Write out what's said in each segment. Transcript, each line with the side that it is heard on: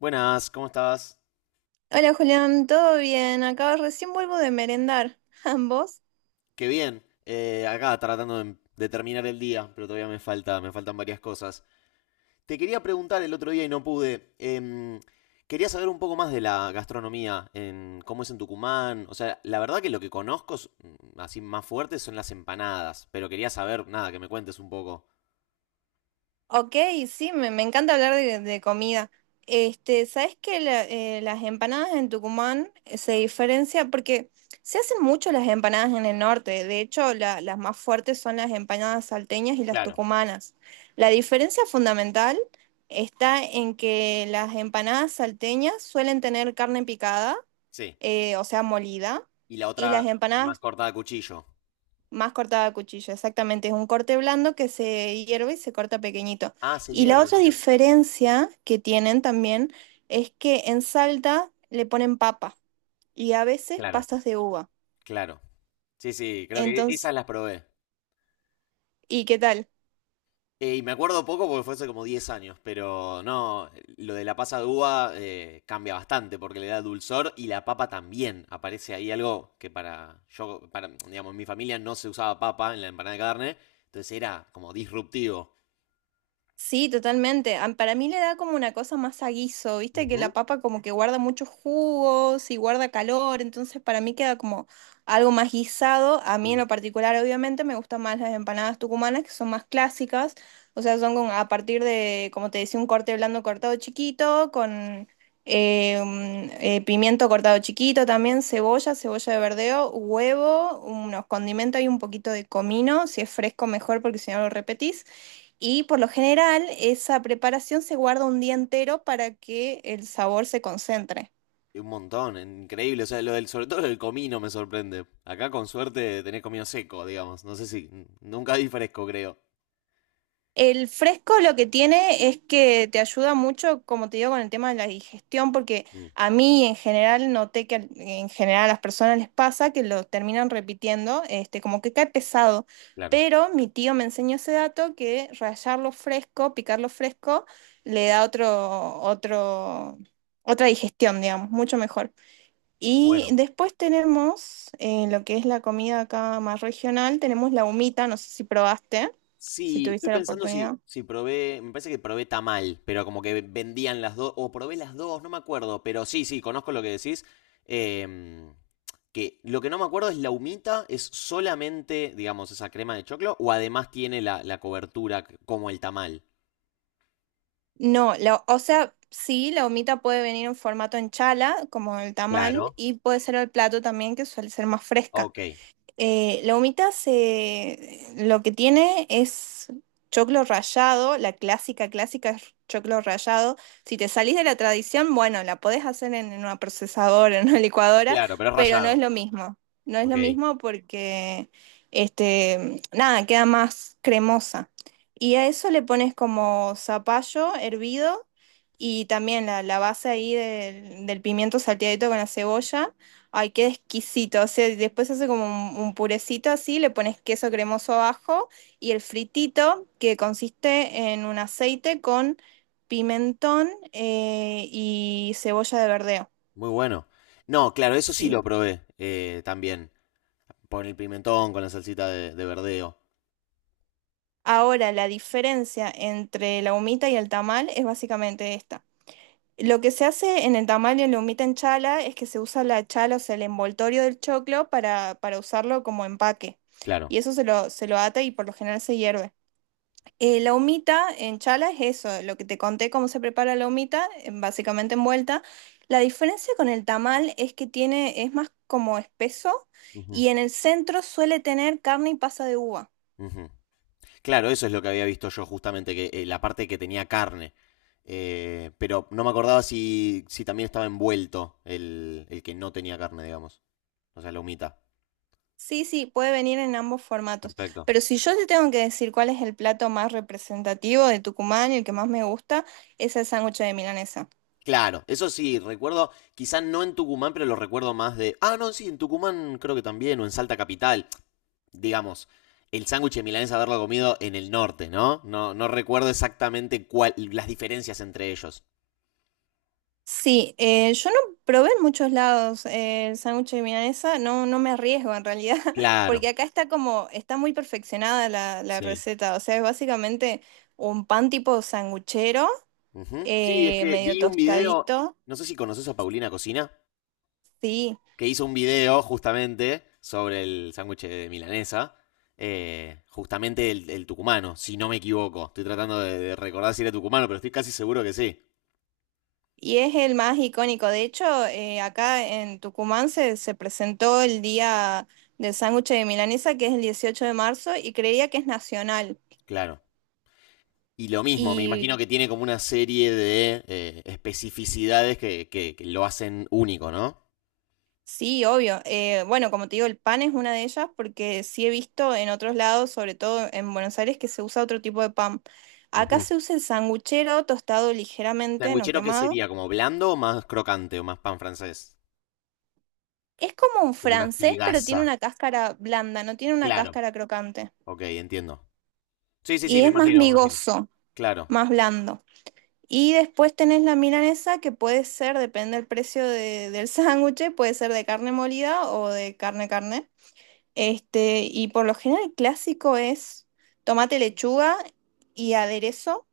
left: Buenas, ¿cómo estás?
right: Hola Julián, ¿todo bien? Acá recién vuelvo de merendar. ¿Ambos?
left: Qué bien. Acá tratando de terminar el día, pero todavía me faltan varias cosas. Te quería preguntar el otro día y no pude. Quería saber un poco más de la gastronomía, en cómo es en Tucumán. O sea, la verdad que lo que conozco así más fuerte son las empanadas, pero quería saber, nada, que me cuentes un poco.
right: Ok, sí, me encanta hablar de comida. Este, ¿sabes que las empanadas en Tucumán se diferencia? Porque se hacen mucho las empanadas en el norte. De hecho, las más fuertes son las empanadas salteñas y las
left: Claro,
right: tucumanas. La diferencia fundamental está en que las empanadas salteñas suelen tener carne picada
left: sí.
right: o sea, molida,
left: Y la
right: y las
left: otra más
right: empanadas
left: cortada a cuchillo.
right: más cortada a cuchillo, exactamente. Es un corte blando que se hierve y se corta pequeñito.
left: Ah, se
right: Y la
left: hierve,
right: otra
left: mira.
right: diferencia que tienen también es que en Salta le ponen papa y a veces
left: Claro,
right: pasas de uva.
left: claro. Sí, sí, creo que
right: Entonces,
left: esas las probé.
right: ¿y qué tal?
left: Y me acuerdo poco porque fue hace como 10 años, pero no, lo de la pasa de uva cambia bastante porque le da dulzor y la papa también. Aparece ahí algo que para, digamos, en mi familia no se usaba papa en la empanada de carne, entonces era como disruptivo.
right: Sí, totalmente. Para mí le da como una cosa más a guiso, viste que
left: Ujú,
right: la papa como que guarda muchos jugos y guarda calor, entonces para mí queda como algo más guisado. A mí en
left: mm.
right: lo particular, obviamente, me gustan más las empanadas tucumanas, que son más clásicas, o sea, son a partir de, como te decía, un corte blando cortado chiquito, con un pimiento cortado chiquito también, cebolla, cebolla de verdeo, huevo, unos condimentos y un poquito de comino, si es fresco mejor porque si no lo repetís. Y por lo general, esa preparación se guarda un día entero para que el sabor se concentre.
left: Y un montón, increíble. O sea, lo del, sobre todo lo del comino me sorprende. Acá con suerte tenés comino seco, digamos. No sé si, nunca di fresco, creo.
right: El fresco lo que tiene es que te ayuda mucho, como te digo, con el tema de la digestión, porque
left: Mm,
right: a mí en general noté que en general a las personas les pasa que lo terminan repitiendo, este, como que cae pesado.
left: claro.
right: Pero mi tío me enseñó ese dato que rallarlo fresco, picarlo fresco, le da otra digestión, digamos, mucho mejor. Y
left: Bueno,
right: después tenemos lo que es la comida acá más regional, tenemos la humita, no sé si probaste, si
left: sí, estoy
right: tuviste la
left: pensando si,
right: oportunidad.
left: si probé, me parece que probé tamal, pero como que vendían las dos, o probé las dos, no me acuerdo, pero sí, sí, conozco lo que decís. em, que lo que no me acuerdo es la humita, es solamente, digamos, esa crema de choclo, o además tiene la cobertura como el tamal.
right: No, o sea, sí, la humita puede venir en formato en chala, como el tamal,
left: Claro.
right: y puede ser el plato también, que suele ser más fresca.
left: Ok,
right: La humita, lo que tiene es choclo rallado, la clásica, clásica es choclo rallado. Si te salís de la tradición, bueno, la podés hacer en una procesadora, en una licuadora,
left: claro, pero es
right: pero no es
left: rallado.
right: lo mismo. No es
left: Ok,
right: lo mismo porque, este, nada, queda más cremosa. Y a eso le pones como zapallo hervido y también la base ahí del pimiento salteadito con la cebolla. Ay, qué exquisito. O sea, y después hace como un purecito así, le pones queso cremoso abajo y el fritito que consiste en un aceite con pimentón y cebolla de verdeo.
left: muy bueno. No, claro, eso sí
right: Sí.
left: lo probé también, con el pimentón, con la salsita de verdeo.
right: Ahora, la diferencia entre la humita y el tamal es básicamente esta. Lo que se hace en el tamal y en la humita en chala es que se usa la chala, o sea, el envoltorio del choclo para usarlo como empaque.
left: Claro.
right: Y eso se lo ata y por lo general se hierve. La humita en chala es eso, lo que te conté cómo se prepara la humita, básicamente envuelta. La diferencia con el tamal es que tiene, es más como espeso
left: Ujú,
right: y en el centro suele tener carne y pasa de uva.
left: ujú. Claro, eso es lo que había visto yo justamente, que la parte que tenía carne. Pero no me acordaba si, también estaba envuelto el que no tenía carne, digamos. O sea, la humita.
right: Sí, sí, puede venir en ambos formatos.
left: Perfecto.
right: Pero si yo te tengo que decir cuál es el plato más representativo de Tucumán y el que más me gusta, es el sándwich de milanesa.
left: Claro, eso sí, recuerdo, quizás no en Tucumán, pero lo recuerdo más de. Ah, no, sí, en Tucumán creo que también, o en Salta Capital. Digamos, el sándwich de milanesa haberlo comido en el norte, ¿no? No, no recuerdo exactamente cuál, las diferencias entre ellos.
right: Sí, yo no probé en muchos lados el sándwich de milanesa, no, no me arriesgo en realidad,
left: Claro.
right: porque acá está como, está muy perfeccionada la
left: Sí.
right: receta, o sea, es básicamente un pan tipo sanguchero,
left: Ujú. Sí, es que
right: medio
left: vi un video,
right: tostadito,
left: no sé si conoces a Paulina Cocina,
right: sí,
left: que hizo un video justamente sobre el sándwich de milanesa, justamente el tucumano, si no me equivoco. Estoy tratando de recordar si era tucumano, pero estoy casi seguro que sí.
right: y es el más icónico. De hecho, acá en Tucumán se presentó el día del sándwich de milanesa, que es el 18 de marzo, y creía que es nacional.
left: Claro. Y lo mismo, me imagino que tiene como una serie de especificidades que, que lo hacen único, ¿no?
right: Sí, obvio. Bueno, como te digo, el pan es una de ellas porque sí he visto en otros lados, sobre todo en Buenos Aires, que se usa otro tipo de pan. Acá
left: Ujú.
right: se usa el sanguchero tostado ligeramente, no
left: ¿Sanguichero qué
right: quemado.
left: sería? ¿Como blando o más crocante o más pan francés?
right: Es como un
left: Como una
right: francés, pero tiene
left: pigaza.
right: una cáscara blanda, no tiene una
left: Claro.
right: cáscara crocante.
left: Ok, entiendo. Sí, sí, sí,
right: Y
left: me
right: es más
left: imagino, me imagino.
right: migoso,
left: Claro,
right: más blando. Y después tenés la milanesa que puede ser, depende del precio del sándwich, puede ser de carne molida o de carne carne. Este, y por lo general el clásico es tomate, lechuga y aderezo.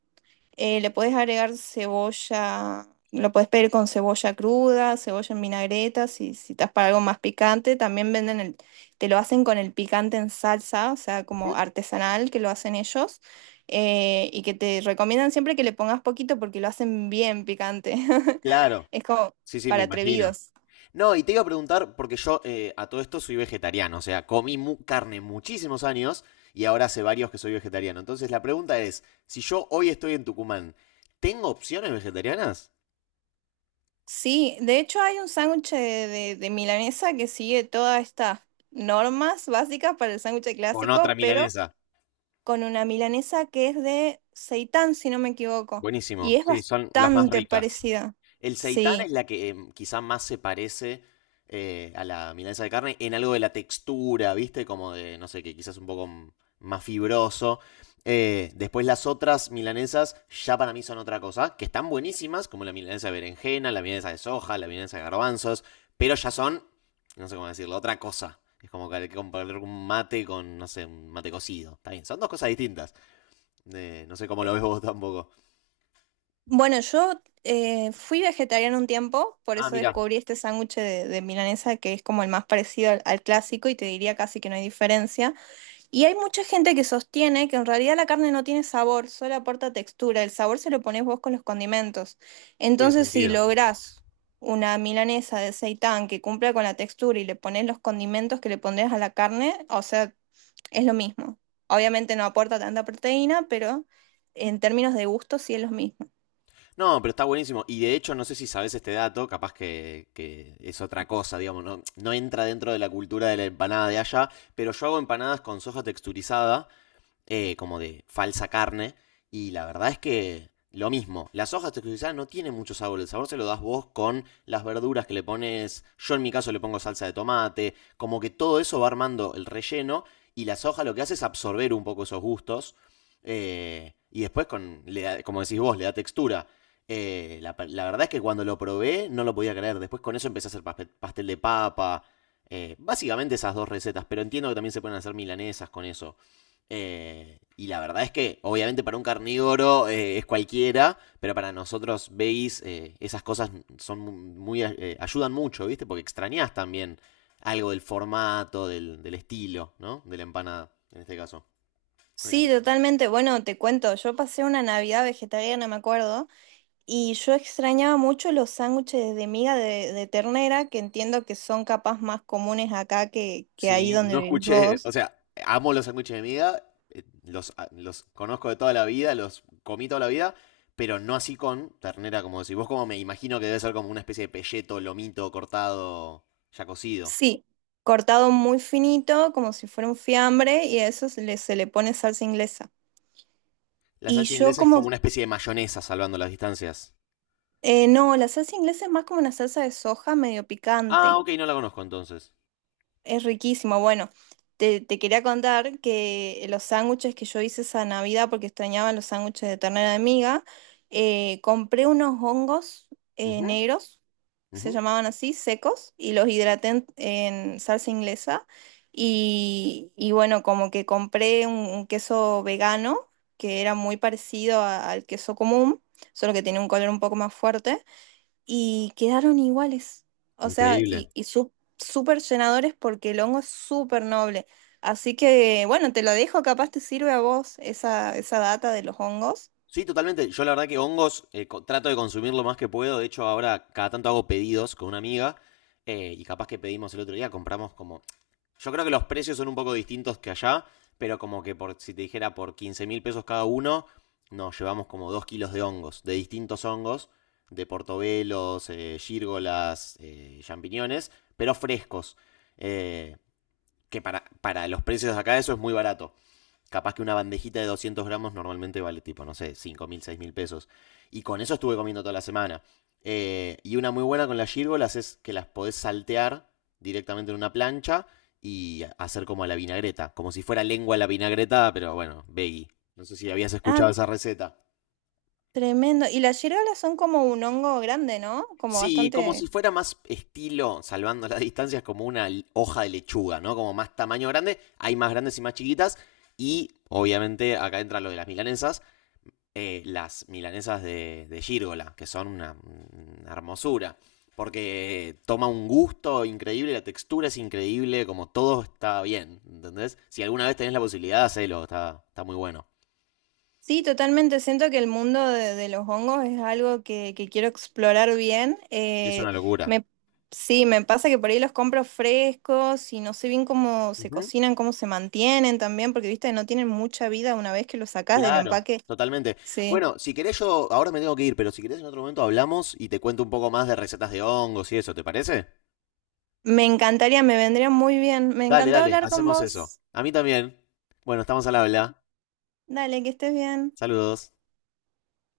right: Le puedes agregar cebolla, lo puedes pedir con cebolla cruda, cebolla en vinagreta, si estás para algo más picante. También venden te lo hacen con el picante en salsa, o sea, como
left: ujú.
right: artesanal que lo hacen ellos. Eh, y que te recomiendan siempre que le pongas poquito porque lo hacen bien picante.
left: Claro.
right: Es como
left: Sí, sí, me
right: para
left: imagino.
right: atrevidos.
left: No, y te iba a preguntar, porque yo a todo esto soy vegetariano, o sea, comí carne muchísimos años y ahora hace varios que soy vegetariano. Entonces la pregunta es, si yo hoy estoy en Tucumán, ¿tengo opciones vegetarianas?
right: Sí, de hecho hay un sándwich de milanesa que sigue todas estas normas básicas para el sándwich
left: Con otra
right: clásico, pero
left: milanesa.
right: con una milanesa que es de seitán, si no me equivoco, y
left: Buenísimo.
right: es
left: Sí, son las más
right: bastante
left: ricas.
right: parecida.
left: El seitán
right: Sí.
left: es la que quizá más se parece a la milanesa de carne en algo de la textura, ¿viste? Como de, no sé, que quizás un poco más fibroso. Después las otras milanesas ya para mí son otra cosa, que están buenísimas, como la milanesa de berenjena, la milanesa de soja, la milanesa de garbanzos, pero ya son, no sé cómo decirlo, otra cosa. Es como que hay que comparar un mate con, no sé, un mate cocido. Está bien, son dos cosas distintas. No sé cómo lo ves vos tampoco.
right: Bueno, yo fui vegetariana un tiempo, por
left: Ah,
right: eso
left: mira,
right: descubrí este sándwich de milanesa que es como el más parecido al al clásico y te diría casi que no hay diferencia. Y hay mucha gente que sostiene que en realidad la carne no tiene sabor, solo aporta textura. El sabor se lo pones vos con los condimentos.
left: tiene
right: Entonces, si
left: sentido.
right: lográs una milanesa de seitán que cumpla con la textura y le pones los condimentos que le pondrías a la carne, o sea, es lo mismo. Obviamente no aporta tanta proteína, pero en términos de gusto sí es lo mismo.
left: No, pero está buenísimo. Y de hecho, no sé si sabes este dato, capaz que, es otra cosa, digamos, no, no entra dentro de la cultura de la empanada de allá, pero yo hago empanadas con soja texturizada como de falsa carne. Y la verdad es que lo mismo, las hojas texturizadas no tienen mucho sabor, el sabor se lo das vos con las verduras que le pones, yo en mi caso le pongo salsa de tomate, como que todo eso va armando el relleno y la soja lo que hace es absorber un poco esos gustos y después, como decís vos, le da textura. La verdad es que cuando lo probé no lo podía creer, después con eso empecé a hacer pastel de papa, básicamente esas dos recetas, pero entiendo que también se pueden hacer milanesas con eso. Y la verdad es que, obviamente, para un carnívoro es cualquiera, pero para nosotros veis, esas cosas son muy, ayudan mucho, ¿viste? Porque extrañas también algo del formato, del estilo, ¿no? De la empanada, en este caso. Bueno,
right: Sí, totalmente. Bueno, te cuento, yo pasé una Navidad vegetariana, me acuerdo. Y yo extrañaba mucho los sándwiches de miga de ternera, que entiendo que son capaz más comunes acá que ahí
left: sí,
right: donde
left: no
right: vivís
left: escuché,
right: vos.
left: o sea, amo los sándwiches de miga, los, los conozco de toda la vida, los comí toda la vida, pero no así con ternera, como decís. Vos como me imagino que debe ser como una especie de pelleto, lomito cortado, ya cocido.
right: Sí, cortado muy finito, como si fuera un fiambre, y a eso se le pone salsa inglesa.
left: La
right: Y
left: salsa
right: yo
left: inglesa es como
right: como,
left: una especie de mayonesa salvando las distancias.
right: no, la salsa inglesa es más como una salsa de soja medio
left: Ah,
right: picante.
left: ok, no la conozco entonces.
right: Es riquísimo. Bueno, te quería contar que los sándwiches que yo hice esa Navidad, porque extrañaba los sándwiches de ternera de miga, compré unos hongos
left: Ujú,
right: negros,
left: ujú.
right: se llamaban así, secos, y los hidraté en salsa inglesa. Y bueno, como que compré un queso vegano, que era muy parecido al queso común, solo que tiene un color un poco más fuerte y quedaron iguales. O sea,
left: Increíble.
right: súper llenadores porque el hongo es súper noble. Así que, bueno, te lo dejo, capaz te sirve a vos esa data de los hongos.
left: Sí, totalmente. Yo la verdad que hongos trato de consumir lo más que puedo. De hecho, ahora cada tanto hago pedidos con una amiga y capaz que pedimos el otro día, compramos como. Yo creo que los precios son un poco distintos que allá, pero como que por, si te dijera por 15 mil pesos cada uno, nos llevamos como 2 kilos de hongos, de distintos hongos, de portobelos, gírgolas, champiñones, pero frescos. Eh, que para los precios de acá eso es muy barato. Capaz que una bandejita de 200 gramos normalmente vale tipo, no sé, 5.000, 6.000 pesos. Y con eso estuve comiendo toda la semana. Y una muy buena con las gírgolas es que las podés saltear directamente en una plancha y hacer como a la vinagreta. Como si fuera lengua a la vinagreta, pero bueno, veggie. No sé si habías
right: Ah,
left: escuchado esa receta.
right: tremendo. Y las yerolas son como un hongo grande, ¿no? Como
left: Sí, como
right: bastante...
left: si fuera más estilo, salvando las distancias, como una hoja de lechuga, ¿no? Como más tamaño grande, hay más grandes y más chiquitas. Y obviamente acá entra lo de las milanesas de Gírgola, que son una hermosura. Porque toma un gusto increíble, la textura es increíble, como todo está bien, ¿entendés? Si alguna vez tenés la posibilidad, hacelo, está, está muy bueno.
right: Sí, totalmente. Siento que el mundo de los hongos es algo que quiero explorar bien.
left: Es una locura.
right: Me, sí, me pasa que por ahí los compro frescos y no sé bien cómo se
left: Ujú,
right: cocinan, cómo se mantienen también, porque viste, no tienen mucha vida una vez que los sacás del
left: claro,
right: empaque.
left: totalmente.
right: Sí.
left: Bueno, si querés yo, ahora me tengo que ir, pero si querés en otro momento hablamos y te cuento un poco más de recetas de hongos y eso, ¿te parece?
right: Me encantaría, me vendría muy bien. Me
left: Dale,
right: encantó
left: dale,
right: hablar con
left: hacemos eso.
right: vos.
left: A mí también. Bueno, estamos al habla.
right: Dale, que estés bien.
left: Saludos.